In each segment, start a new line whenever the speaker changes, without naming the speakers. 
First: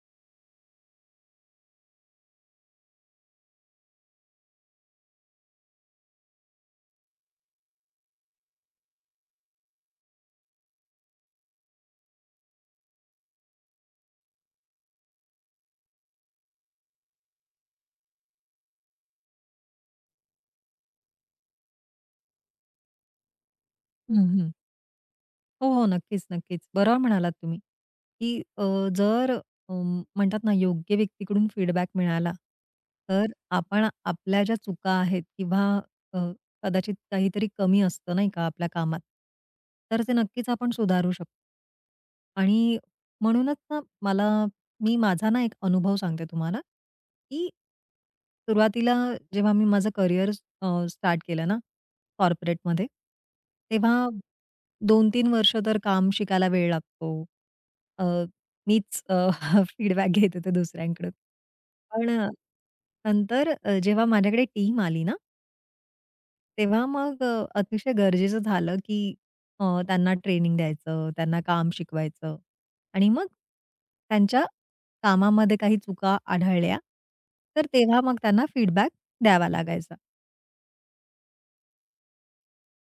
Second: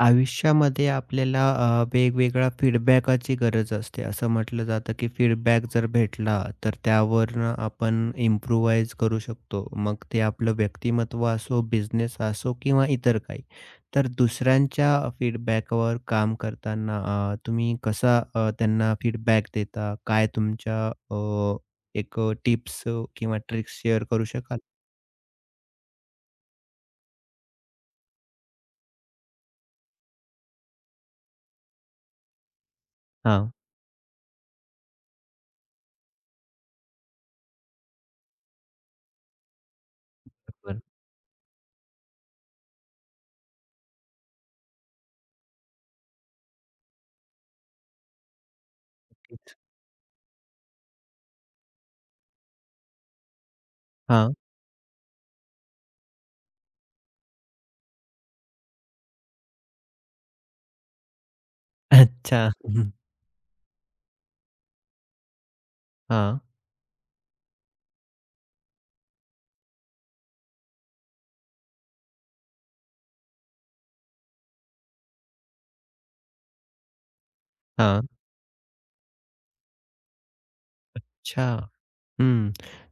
आयुष्यामध्ये आपल्याला वेगवेगळ्या फीडबॅकाची गरज असते. असं म्हटलं जातं, की फीडबॅक जर भेटला, तर त्यावरनं आपण इम्प्रूव्हाइज करू शकतो. मग ते आपलं व्यक्तिमत्व असो, बिझनेस असो किंवा इतर काही. तर दुसऱ्यांच्या फीडबॅकवर काम करताना तुम्ही कसा त्यांना फीडबॅक देता? काय तुमच्या एक टिप्स किंवा ट्रिक्स शेअर करू
हं, हं.
शकाल?
हो, हो. नक्कीच, नक्कीच. बरोबर म्हणालात तुम्ही, की अ, जर अ, म्हणतात ना योग्य व्यक्तीकडून फीडबॅक मिळाला, तर
हां,
आपण आपल्या ज्या चुका आहेत किंवा अ, कदाचित काहीतरी कमी असतं नाही का आपल्या कामात, तर ते नक्कीच आपण
बरोबर.
सुधारू शकतो. आणि म्हणूनच ना मी माझा ना एक अनुभव सांगते तुम्हाला, की सुरुवातीला जेव्हा मी माझं करिअर स्टार्ट केलं ना कॉर्पोरेटमध्ये. तेव्हा
हां.
2 तीन वर्ष तर काम शिकायला वेळ लागतो. अ, मीच फीडबॅक घेत होते दुसऱ्यांकडून. पण
अच्छा. हं.
नंतर जेव्हा माझ्याकडे टीम आली ना,
हां,
तेव्हा मग अतिशय गरजेचं झालं, की त्यांना ट्रेनिंग द्यायचं, त्यांना काम शिकवायचं आणि मग त्यांच्या कामामध्ये काही चुका आढळल्या, तर तेव्हा
हां.
मग त्यांना फीडबॅक द्यावा लागायचा.
अच्छा. हं.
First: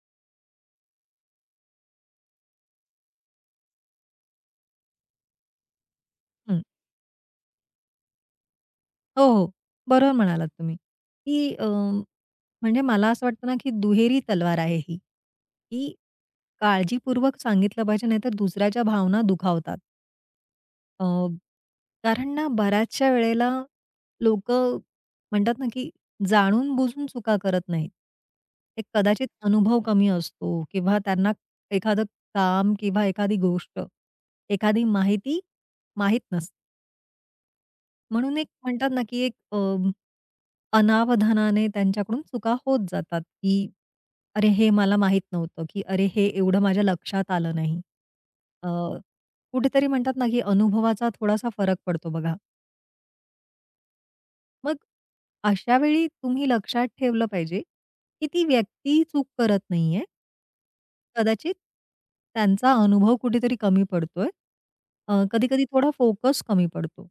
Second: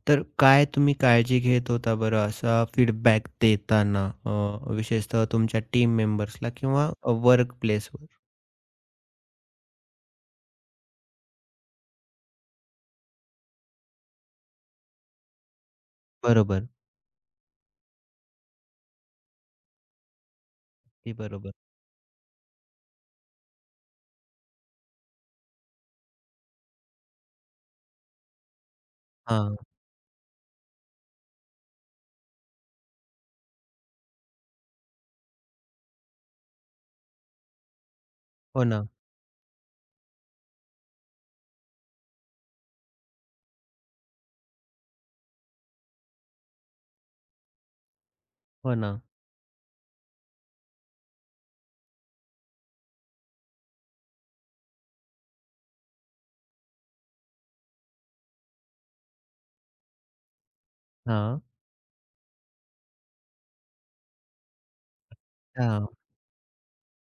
तर काय तुम्ही काळजी घेत होता बरं असा फीडबॅक देताना? विशेषतः तुमच्या टीम मेंबर्सला किंवा वर्क प्लेसवर.
हो, हो. बरोबर म्हणालात तुम्ही, की म्हणजे मला असं वाटतं ना, की दुहेरी तलवार आहे ही, की
बरोबर.
काळजीपूर्वक सांगितलं पाहिजे, नाहीतर दुसऱ्याच्या भावना दुखावतात. अ,
अगदी बरोबर.
कारण ना, बऱ्याचशा वेळेला लोकं म्हणतात ना, की जाणून-बुजून चुका करत नाहीत. एक कदाचित
हां.
अनुभव कमी असतो किंवा त्यांना एखादं काम किंवा एखादी गोष्ट, एखादी माहिती माहीत नसते. म्हणून एक
हो ना,
म्हणतात ना, की एक अनावधानाने त्यांच्याकडून चुका होत जातात, की "अरे, हे मला माहित नव्हतं," की "अरे, हे एवढं माझ्या लक्षात आलं नाही." अ,
हो ना.
कुठेतरी म्हणतात ना, की अनुभवाचा थोडासा फरक पडतो बघा. मग अशा वेळी तुम्ही लक्षात ठेवलं पाहिजे, की ती व्यक्ती चूक करत नाहीये.
हां.
कदाचित त्यांचा अनुभव कुठेतरी कमी पडतोय. कधी-कधी
हां.
थोडा फोकस कमी पडतो.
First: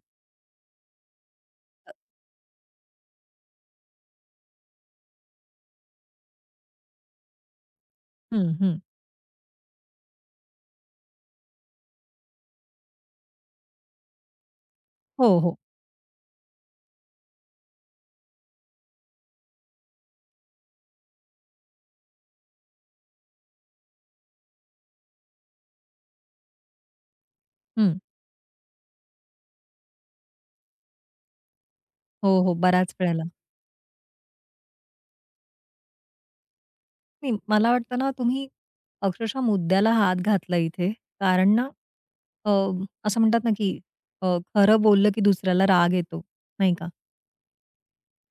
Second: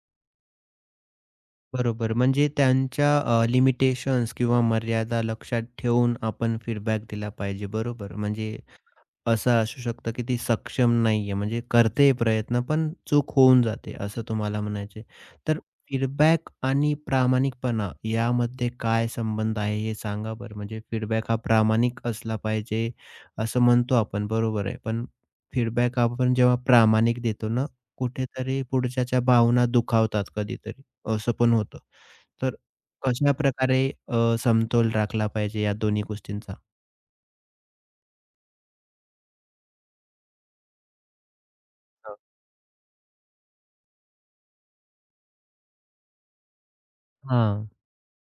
बरोबर. म्हणजे त्यांच्या लिमिटेशन्स किंवा मर्यादा लक्षात ठेवून आपण फीडबॅक दिला पाहिजे. बरोबर.
हं,
म्हणजे
हं.
असं असू शकतं, की ती सक्षम नाहीये. म्हणजे करते प्रयत्न, पण चूक होऊन जाते, असं तुम्हाला म्हणायचं आहे.
हो, हो.
तर फीडबॅक आणि प्रामाणिकपणा यामध्ये काय संबंध आहे, हे सांगा बरं? म्हणजे फीडबॅक हा प्रामाणिक असला पाहिजे, असं म्हणतो आपण, बरोबर आहे. पण फीडबॅक आपण जेव्हा प्रामाणिक देतो ना,
हं.
कुठेतरी पुढच्याच्या भावना दुखावतात कधीतरी, असं पण होतं.
हो, हो.
तर
बऱ्याच वेळेला.
कशाप्रकारे समतोल राखला पाहिजे या दोन्ही गोष्टींचा?
नाही, मला वाटतं ना, तुम्ही अक्षरशः मुद्द्याला हात घातला इथे. कारण ना,
हां.
अ, असं म्हणतात ना, की अ, खरं बोललं की दुसऱ्याला राग येतो, नाही का?
हां,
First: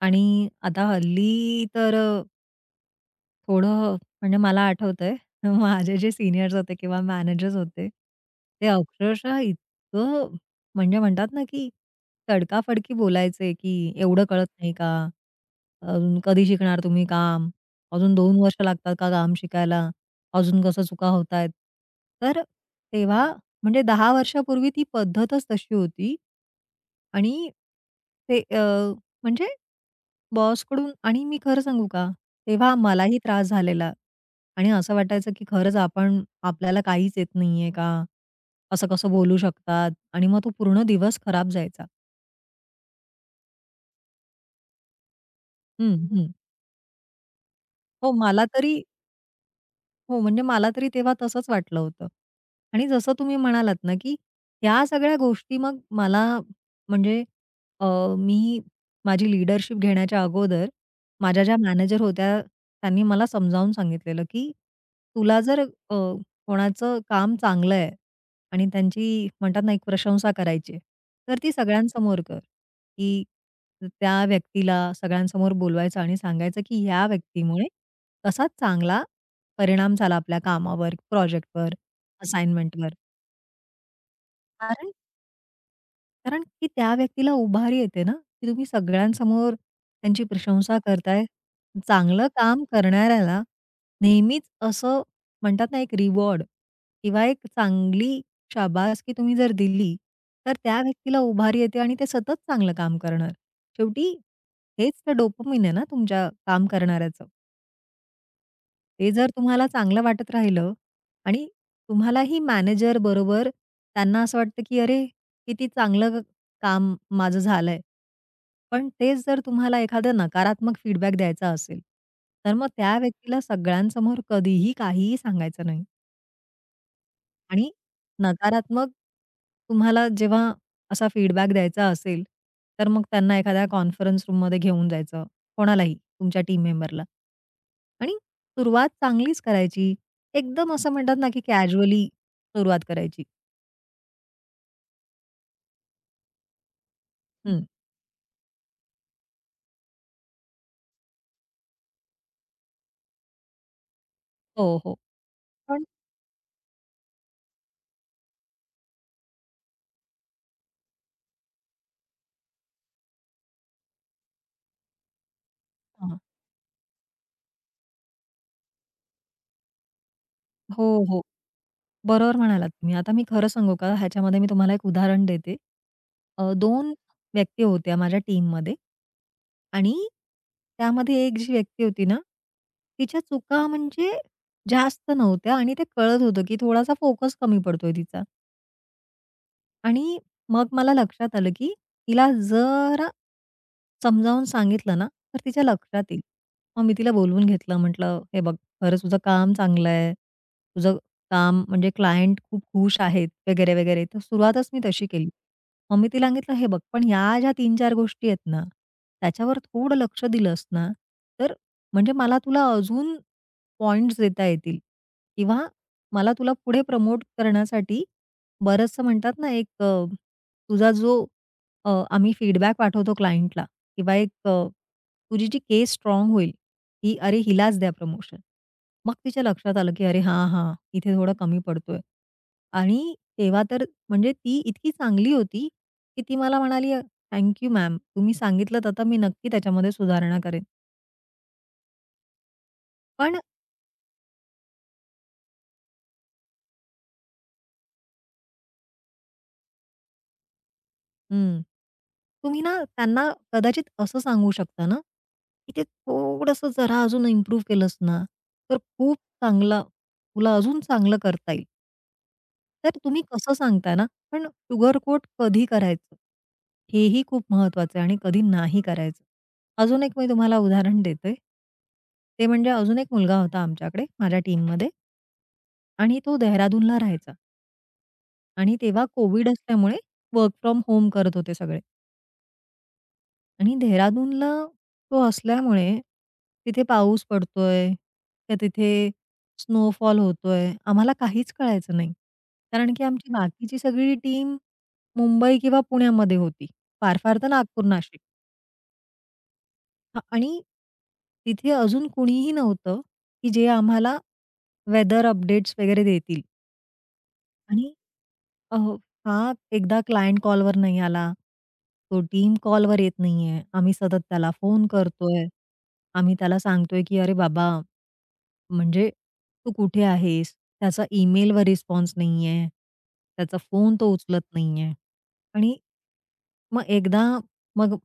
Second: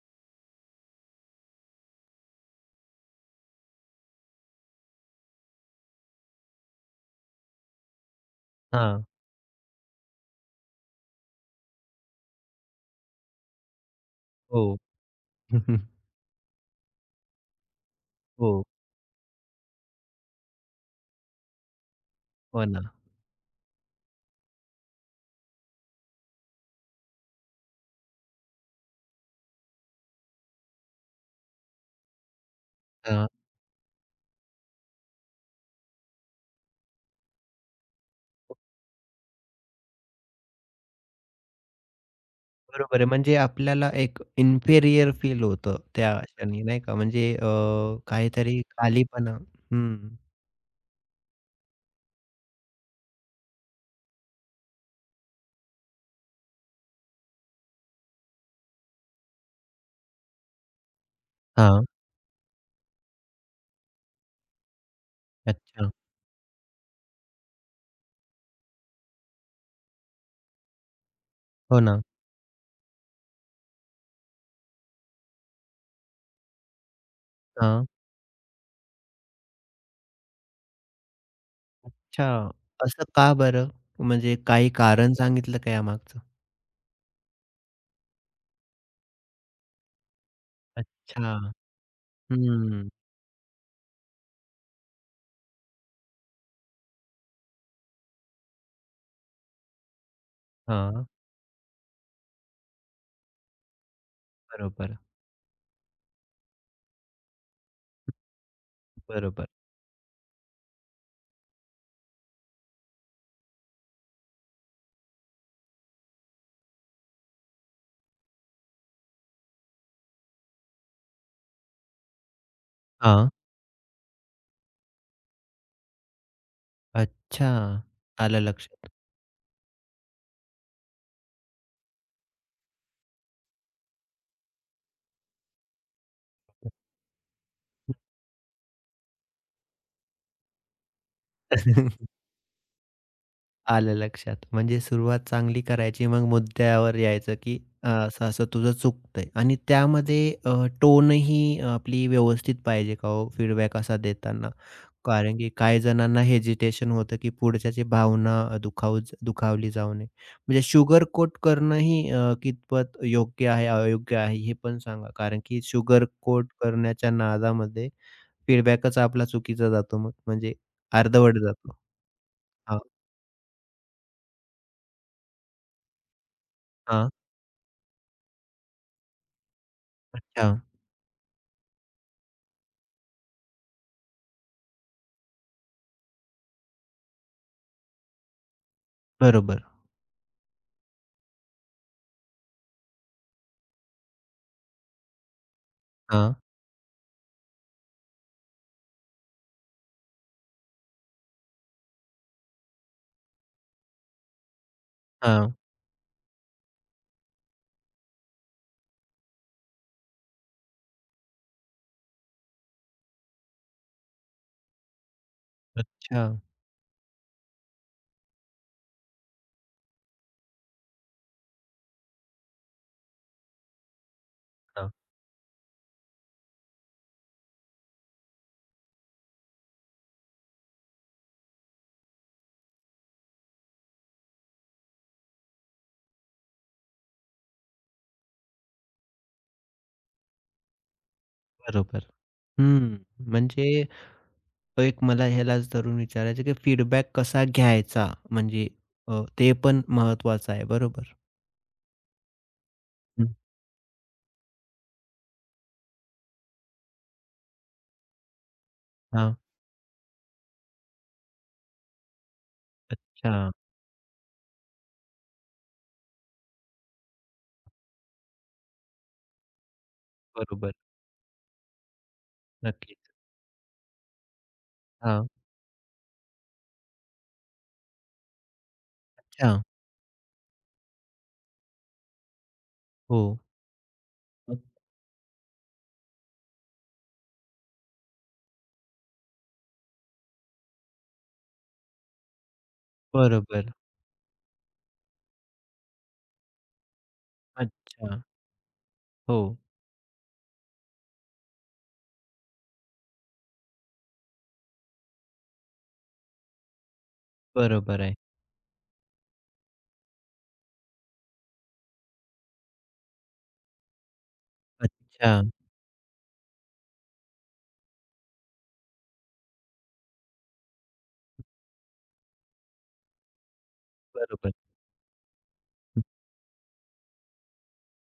आणि आता हल्ली तर थोडं म्हणजे मला आठवतंय माझे जे सीनियर्स होते किंवा मॅनेजर्स होते, ते
हां.
अक्षरशः इतकं म्हणजे म्हणतात ना, की तडकाफडकी बोलायचे, की "एवढं कळत नाही
हो.
का?
हं, हं.
अजून कधी शिकणार तुम्ही काम? अजून 2 वर्ष
हो,
लागतात का काम शिकायला? अजून कसं चुका होतायत?" तर
हो ना.
तेव्हा म्हणजे 10 वर्षापूर्वी ती पद्धतच तशी होती आणि ते म्हणजे बॉसकडून आणि मी खरं सांगू का, तेव्हा मलाही
हां,
त्रास झालेला आणि असं वाटायचं की खरंच आपण आपल्याला काहीच येत नाहीये का? असं कसं बोलू शकतात? आणि मग तो पूर्ण दिवस खराब जायचा.
बरोबर आहे. म्हणजे आपल्याला एक इन्फेरियर फील होतं
हं,
त्या
हं.
क्षणी नाही का? म्हणजे
हो, मला
काहीतरी
तरी
खालीपणा हं.
हो, म्हणजे मला तरी तेव्हा तसंच वाटलं होतं. आणि जसं तुम्ही म्हणालात ना, की ह्या सगळ्या गोष्टी मग मला म्हणजे अ, मी माझी लीडरशिप घेण्याच्या अगोदर माझ्या ज्या
हां,
मॅनेजर होत्या, त्यांनी मला समजावून सांगितलेलं, की तुला जर
अच्छा.
कोणाचं काम चांगलं आहे आणि त्यांची म्हणतात ना, एक प्रशंसा करायची आहे, तर ती
हो ना.
सगळ्यांसमोर कर, की त्या व्यक्तीला सगळ्यांसमोर बोलवायचं आणि सांगायचं, की ह्या व्यक्तीमुळे
हां.
कसा चांगला परिणाम झाला आपल्या कामावर, प्रोजेक्टवर,
अच्छा,
असाइनमेंटवर.
असं का बरं? म्हणजे काही
कारण
कारण सांगितलं का यामागचं?
कारण की त्या व्यक्तीला उभारी येते ना, की तुम्ही सगळ्यांसमोर त्यांची प्रशंसा करताय.
अच्छा.
चांगलं काम
हं.
करणाऱ्याला नेहमीच असं म्हणतात ना, एक रिवॉर्ड किंवा एक चांगली शाबासकी तुम्ही जर दिली, तर त्या
हां,
व्यक्तीला उभारी येते आणि ते सतत चांगलं काम करणार. शेवटी हेच
बरोबर,
तर डोपामाइन आहे ना तुमच्या काम करणाऱ्याचं. ते जर
बरोबर.
तुम्हाला चांगलं वाटत राहिलं आणि तुम्हालाही मॅनेजर बरोबर त्यांना असं वाटतं, की "अरे, किती चांगलं ग काम माझं झालंय." पण तेच जर तुम्हाला एखादा नकारात्मक फीडबॅक द्यायचा असेल, तर मग त्या
हां.
व्यक्तीला सगळ्यांसमोर कधीही काहीही सांगायचं नाही.
अच्छा,
आणि
आलं
नकारात्मक
लक्षात.
तुम्हाला जेव्हा असा फीडबॅक द्यायचा असेल, तर मग त्यांना एखाद्या कॉन्फरन्स रूममध्ये घेऊन जायचं, कोणालाही तुमच्या टीम मेंबरला. आणि सुरुवात चांगलीच करायची. एकदम असं म्हणतात ना, की कॅज्युअली सुरुवात करायची.
आलं लक्षात. म्हणजे सुरुवात चांगली करायची, मग मुद्द्यावर यायचं, की
हं.
असं-असं तुझं चुकतंय आणि त्यामध्ये अ, टोनही आपली व्यवस्थित पाहिजे का हो फीडबॅक असा देताना?
हो, हो.
कारण की काही
पण
जणांना हेजिटेशन होतं, की पुढच्याची भावना दुखावली जाऊ नये. म्हणजे शुगर कोट करणंही कितपत योग्य आहे, अयोग्य आहे हे पण सांगा. कारण की शुगर
हां.
कोट करण्याच्या नादामध्ये फीडबॅकच आपला चुकीचा जातो मग म्हणजे
हो, हो.
अर्धवट जातो.
बरोबर म्हणालात
हां,
तुम्ही. आता मी खरं सांगू का? ह्याच्यामध्ये मी तुम्हाला एक उदाहरण देते. 2 व्यक्ती होत्या माझ्या टीममध्ये आणि
अच्छा.
त्यामध्ये एक जी व्यक्ती होती ना, तिच्या चुका म्हणजे जास्त नव्हत्या आणि ते कळत होतं, की थोडासा फोकस कमी पडतोय तिचा.
बरोबर.
आणि मग मला लक्षात आलं, की तिला जरा समजावून सांगितलं ना, तर तिच्या लक्षात येईल.
हां,
मग मी तिला बोलवून घेतलं. म्हटलं, "हे बघ, खरंच तुझं काम चांगलं आहे. तुझं काम म्हणजे क्लायंट खूप खुश आहेत," वगैरे, वगैरे. तर सुरुवातच मी तशी केली.
हां.
मग मी तिला सांगितलं, "हे बघ, पण या ज्या 3-4 गोष्टी आहेत ना, त्याच्यावर थोडं लक्ष दिलंस ना, तर म्हणजे मला तुला अजून पॉइंट्स देता येतील किंवा
अच्छा.
मला तुला पुढे प्रमोट करण्यासाठी बरंचसं म्हणतात ना एक तुझा जो आम्ही फीडबॅक पाठवतो क्लायंटला किंवा एक
हां,
तुझी जी केस स्ट्रॉंग होईल, की "अरे हिलाच द्या प्रमोशन." मग तिच्या लक्षात आलं, की "अरे हां, हां, इथे थोडं कमी पडतोय." आणि तेव्हा तर म्हणजे ती इतकी चांगली होती, की ती मला म्हणाली, "थँक मॅम. तुम्ही सांगितलंत आता मी नक्की त्याच्यामध्ये सुधारणा करेन."
बरोबर. हं.
पण
म्हणजे एक मला ह्यालाच धरून विचारायचं, की फीडबॅक कसा घ्यायचा? म्हणजे ते पण महत्त्वाचं आहे. बरोबर.
हं. तुम्ही ना त्यांना
हं.
कदाचित असं सांगू शकता ना, की ते थोडंसं जरा अजून इम्प्रूव्ह केलंस ना, तर खूप
हां.
चांगला तुला अजून चांगलं करता येईल. तर तुम्ही
अच्छा.
कसं सांगता ना, पण शुगर कोट कधी करायचं, हेही खूप महत्वाचं आहे आणि कधी नाही करायचं. अजून एक मी तुम्हाला
बरोबर.
उदाहरण देते. ते म्हणजे अजून एक
नक्कीच.
मुलगा होता आमच्याकडे माझ्या टीममध्ये
हां.
आणि तो देहरादूनला राहायचा आणि तेव्हा कोव्हिड
अच्छा.
असल्यामुळे वर्क फ्रॉम होम करत होते सगळे.
हो.
आणि देहरादूनला
मग
तो असल्यामुळे तिथे पाऊस पडतोय का तिथे स्नोफॉल होतोय, आम्हाला काहीच कळायचं नाही. कारण की आमची
बरोबर.
बाकीची सगळी टीम मुंबई किंवा पुण्यामध्ये होती. फार फार तर नागपूर, नाशिक
अच्छा. हो.
हां. आणि तिथे अजून कुणीही नव्हतं, की जे आम्हाला वेदर अपडेट्स वगैरे देतील. आणि
बरोबर आहे.
अहो, हा एकदा क्लायंट कॉलवर नाही आला, तो टीम कॉलवर येत नाहीये. आम्ही सतत त्याला फोन
अच्छा.
करतोय. आम्ही त्याला सांगतोय, की "अरे बाबा, म्हणजे तू कुठे आहेस?" त्याचा ईमेलवर रिस्पॉन्स नाहीये. त्याचा फोन तो उचलत
बरोबर.
नाहीये. आणि
हं,
मग एकदा मग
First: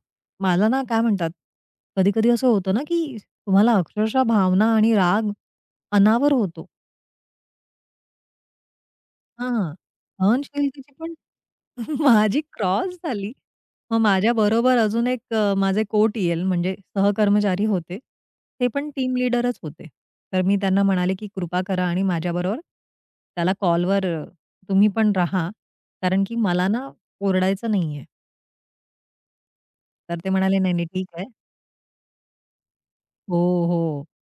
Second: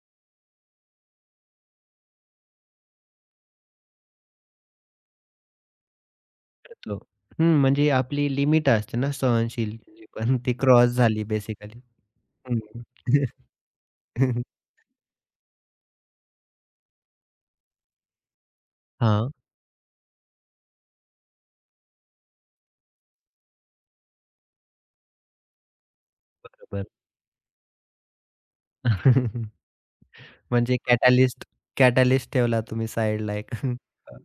मला ना काय म्हणतात, कधी-कधी असं होतं ना, की तुम्हाला अक्षरशः भावना आणि राग अनावर होतो.
करतो. हं. म्हणजे आपली लिमिट असते ना
हां.
सहनशीलतेची पण ती क्रॉस
सहनशीलतेची पण
झाली बेसिकली.
माझी
हं.
क्रॉस झाली. मग माझ्याबरोबर अजून एक माझे कोट येईल म्हणजे सहकर्मचारी होते. ते पण टीम
हां.
लीडरच होते. तर मी त्यांना म्हणाले, की कृपा करा आणि माझ्याबरोबर त्याला कॉलवर तुम्ही पण राहा. कारण की मला
बरोबर.
ना ओरडायचं नाहीये. तर ते म्हणाले, "नाही,
म्हणजे
नाही ठीक आहे."
कॅटॅलिस्ट कॅटॅलिस्ट ठेवला तुम्ही साइडला
हो,
एक.
हो.
हां.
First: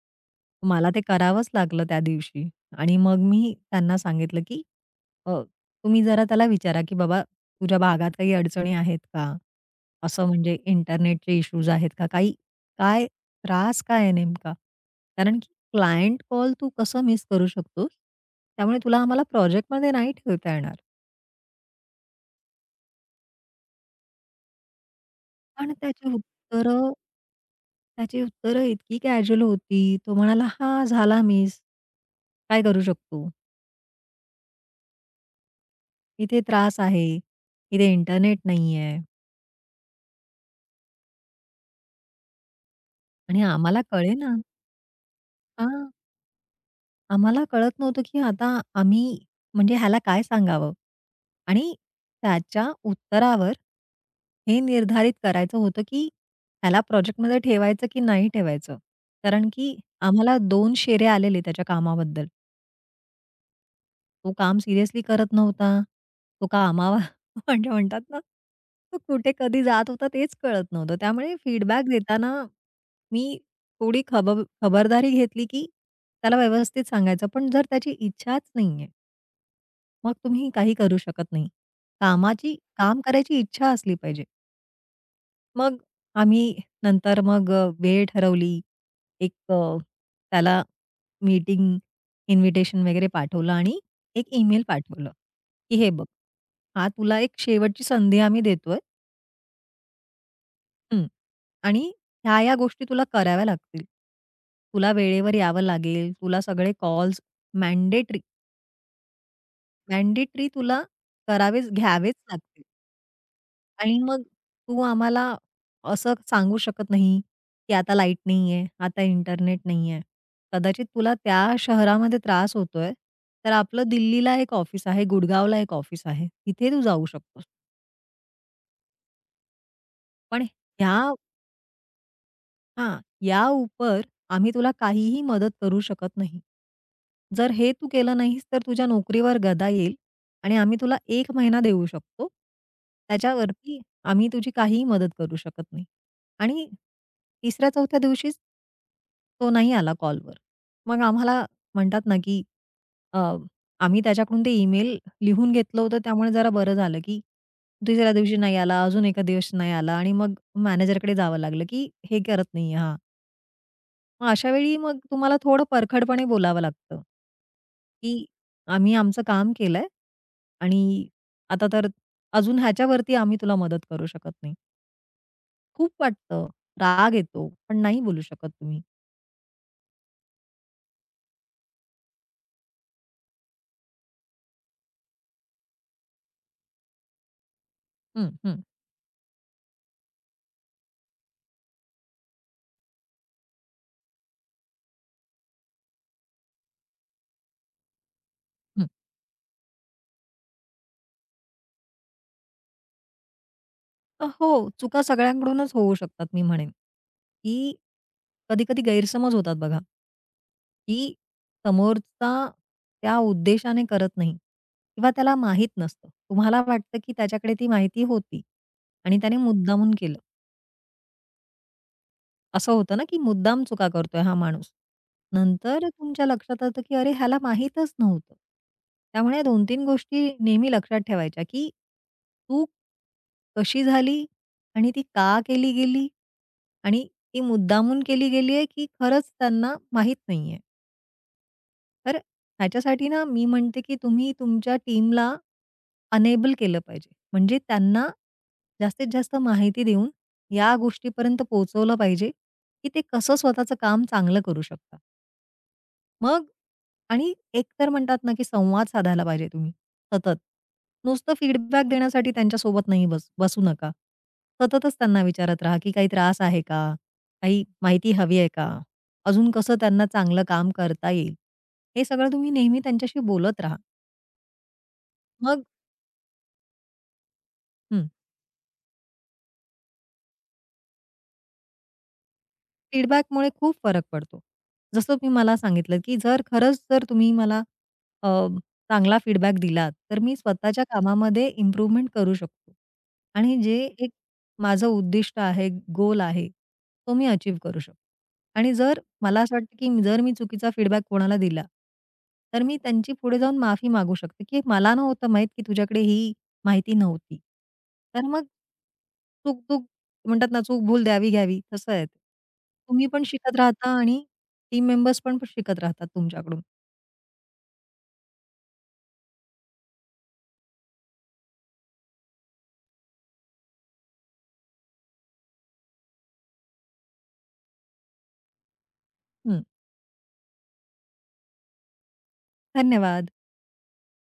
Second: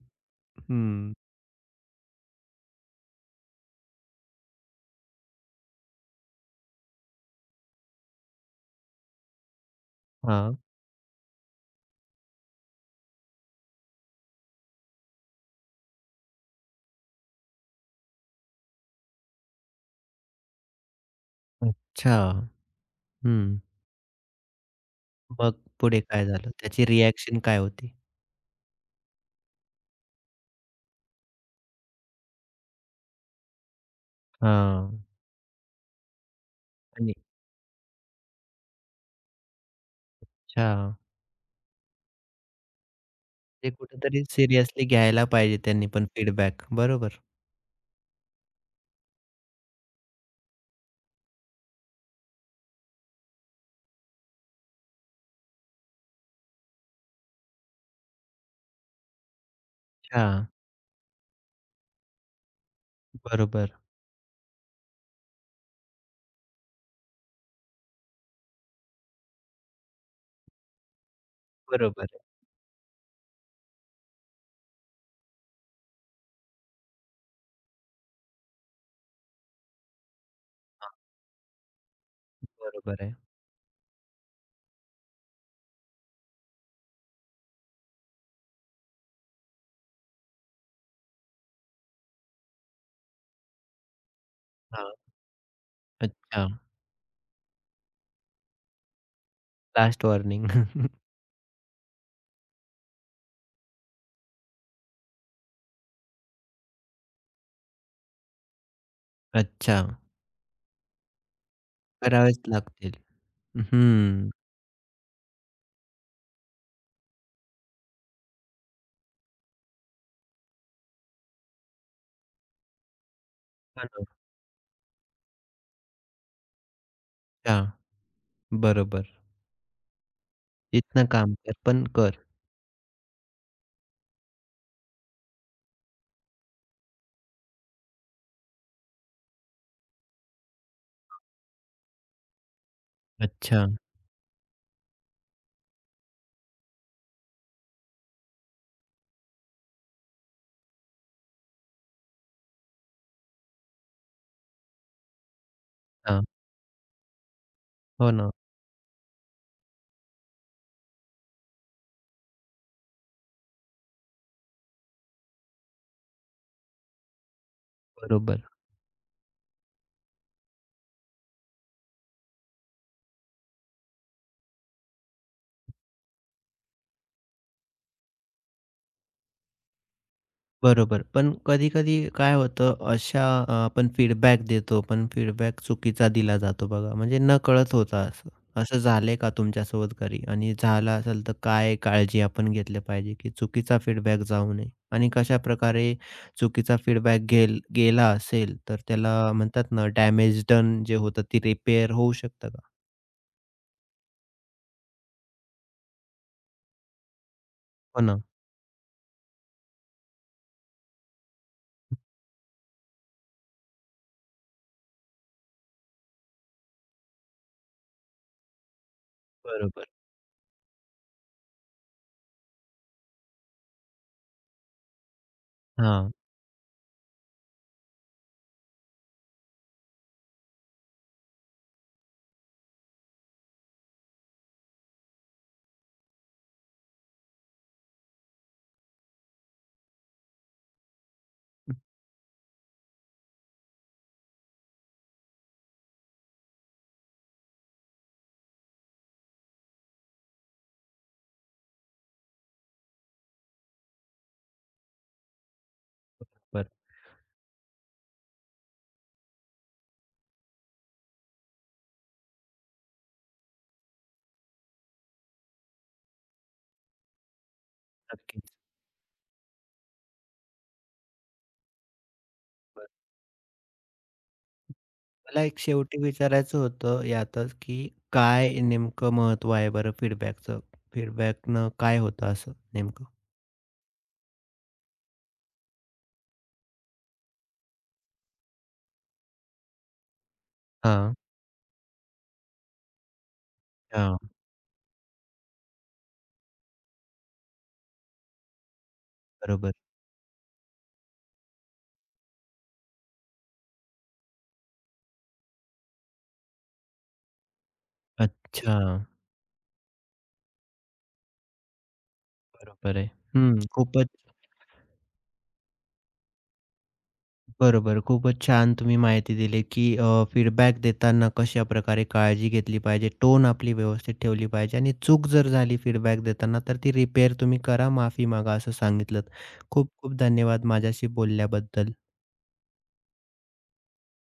मला ते
हं.
करावंच लागलं त्या दिवशी. आणि मग मी त्यांना सांगितलं, की अ, तुम्ही जरा त्याला विचारा, की "बाबा तुझ्या भागात काही अडचणी आहेत का? असं म्हणजे इंटरनेटचे इश्यूज आहेत का? काही काय त्रास काय आहे नेमका?" कारण की क्लायंट कॉल तू कसं मिस करू शकतोस? त्यामुळे तुला आम्हाला प्रोजेक्टमध्ये नाही ठेवता येणार.
अच्छा. हं. मग
पण
पुढे काय झालं? त्याची रिएक्शन काय होती?
त्याची उत्तरं इतकी कॅज्युअल होती. तो म्हणाला, "हां, झाला मिस. काय करू शकतो?
हां.
इथे त्रास आहे,
आणि
इथे इंटरनेट नाहीये."
अच्छा.
आणि
ते
आम्हाला
कुठेतरी
कळेना.
सिरियसली घ्यायला पाहिजे त्यांनी
हां,
पण फीडबॅक. बरोबर.
आम्हाला कळत नव्हतं, की आता आम्ही म्हणजे ह्याला काय सांगावं? आणि त्याच्या उत्तरावर हे निर्धारित करायचं होतं, की ह्याला प्रोजेक्टमध्ये ठेवायचं की नाही ठेवायचं? कारण की
अच्छा.
आम्हाला 2 शेरे आलेले त्याच्या कामाबद्दल.
बरोबर.
तो काम सिरियसली करत नव्हता. तो कामावर म्हणजे म्हणतात ना, तो कुठे कधी जात होता तेच कळत नव्हतं. त्यामुळे फीडबॅक
बरोबर आहे.
देताना मी थोडी खबरदारी घेतली, की त्याला व्यवस्थित सांगायचं. पण जर त्याची इच्छाच नाहीये, मग तुम्ही काही करू शकत नाही. कामाची काम
बरोबर आहे.
करायची इच्छा असली पाहिजे. मग आम्ही नंतर मग वेळ ठरवली. एक त्याला मीटिंग इन्व्हिटेशन वगैरे पाठवलं आणि एक ईमेल
हां.
पाठवलं, की "हे बघ,
अच्छा.
हा तुला एक शेवटची संधी आम्ही देतोय
लास्ट वॉर्निंग.
हं. आणि ह्या-ह्या गोष्टी तुला कराव्या लागतील. तुला वेळेवर यावं लागेल. तुला सगळे कॉल्स मॅन्डेटरी
अच्छा.
मॅन्डेटरी तुला घ्यावेच
करावेच
लागतील."
लागतील.
आणि मग
हं.
तू आम्हाला असं सांगू शकत नाही, की आता लाईट नाहीये, आता इंटरनेट नाहीये. कदाचित तुला त्या शहरामध्ये त्रास होतोय, तर आपलं
हां ना.
दिल्लीला एक ऑफिस आहे, गुडगावला एक ऑफिस आहे. तिथे तू जाऊ शकतोस.
अच्छा. बरोबर.
पण ह्या
इथनं काम कर, पण कर.
हां, या उपर आम्ही तुला काहीही मदत करू शकत नाही. जर हे तू केलं नाहीस तर तुझ्या नोकरीवर गदा येईल आणि आम्ही तुला एक महिना देऊ शकतो.
अच्छा.
त्याच्यावरती आम्ही तुझी काहीही मदत करू शकत नाही. आणि 3ऱ्या-4थ्या दिवशीच तो नाही आला कॉलवर. मग आम्हाला म्हणतात ना, की अ, आम्ही त्याच्याकडून ते ईमेल लिहून घेतलं होतं
हां.
त्यामुळे जरा बरं झालं, की 3ऱ्या
हो ना.
दिवशी नाही आला, अजून एका दिवशी नाही आला आणि मग मॅनेजरकडे जावं लागलं, की हे करत नाहीये हा. मग अशा वेळी मग तुम्हाला थोडं परखडपणे बोलावं लागतं, की
बरोबर,
आम्ही आमचं काम केलंय आणि आता तर अजून ह्याच्यावरती आम्ही तुला मदत करू शकत नाही. खूप वाटतं, राग येतो, पण नाही बोलू शकत तुम्ही.
बरोबर. पण कधी-कधी काय होतं अशा आपण फीडबॅक देतो, पण फीडबॅक चुकीचा दिला जातो बघा. म्हणजे नकळत होतं
हं,
असं.
हं, हं.
असं झालंय का तुमच्यासोबत कधी? आणि झालं असेल तर काय काळजी आपण घेतली पाहिजे, की चुकीचा फीडबॅक जाऊ नये? आणि कशाप्रकारे चुकीचा फीडबॅक गेला असेल, तर त्याला म्हणतात ना डॅमेज डन जे होतं, ती रिपेअर होऊ शकतं का?
हो, चुका सगळ्यांकडूनच होऊ शकतात मी म्हणेन, की
हो ना.
कधी-कधी गैरसमज होतात बघा, की समोरचा त्या उद्देशाने करत नाही किंवा त्याला माहीत नसतं. तुम्हाला वाटतं की त्याच्याकडे ती माहिती होती आणि त्याने
बरोबर.
मुद्दामून केलं. असं होतं ना, की मुद्दाम चुका करतोय हा माणूस. नंतर
हां.
तुमच्या लक्षात येतं, की अरे ह्याला माहीतच नव्हतं. त्यामुळे 2-3 गोष्टी नेहमी लक्षात ठेवायच्या, की चूक कशी झाली आणि ती का केली गेली आणि ती मुद्दामून केली गेली आहे, की खरंच त्यांना माहीत नाहीये. तर ह्याच्यासाठी ना मी म्हणते, की तुम्ही तुमच्या टीमला अनेबल केलं पाहिजे. म्हणजे त्यांना जास्तीत जास्त माहिती देऊन या गोष्टीपर्यंत पोहोचवलं पाहिजे, की ते कसं स्वतःचं काम चांगलं करू शकतात. मग
बरं.
आणि एक तर म्हणतात ना, की संवाद साधायला पाहिजे तुम्ही सतत. नुसतं फीडबॅक देण्यासाठी त्यांच्यासोबत नाही बसू नका. सततच त्यांना विचारत राहा, की काही त्रास आहे का? काही माहिती हवी आहे
नक्कीच.
का? अजून कसं त्यांना चांगलं काम करता येईल? हे सगळं तुम्ही नेहमी त्यांच्याशी बोलत राहा.
मला एक
मग
शेवटी विचारायचं होतं यातच, की
हं.
काय नेमकं महत्त्व आहे बरं फीडबॅकचं? फीडबॅकनं काय होतं असं नेमकं?
फीडबॅकमुळे खूप फरक पडतो. जसं मला सांगितलं, की जर खरंच जर तुम्ही मला अ, चांगला फीडबॅक दिलात, तर मी स्वतःच्या
हां,
कामामध्ये इम्प्रूव्हमेंट करू शकतो. आणि जे एक
हां.
माझं उद्दिष्ट आहे, गोल आहे, तो मी अचीव्ह करू शकतो. आणि जर मला असं
बरोबर.
वाटतं, की जर मी चुकीचा फीडबॅक कोणाला दिला, तर मी त्यांची पुढे जाऊन माफी मागू शकते, की "मला नव्हतं माहीत, की तुझ्याकडे ही माहिती नव्हती." तर मग
अच्छा,
चूक म्हणतात ना चूक भूल द्यावी घ्यावी तसं आहे ते.
बरोबर
तुम्ही
आहे.
पण शिकत
हं,
राहता
खूपच
आणि टीम मेंबर्स पण शिकत राहतात तुमच्याकडून.
बरोबर. खूपच छान तुम्ही माहिती दिली, की फीडबॅक देताना कशाप्रकारे काळजी घेतली पाहिजे, टोन आपली व्यवस्थित ठेवली पाहिजे आणि चूक जर झाली फीडबॅक देताना, तर ती रिपेअर तुम्ही करा, माफी मागा असं सांगितलंत.
हं,
खूप खूप धन्यवाद माझ्याशी बोलल्याबद्दल.
धन्यवाद.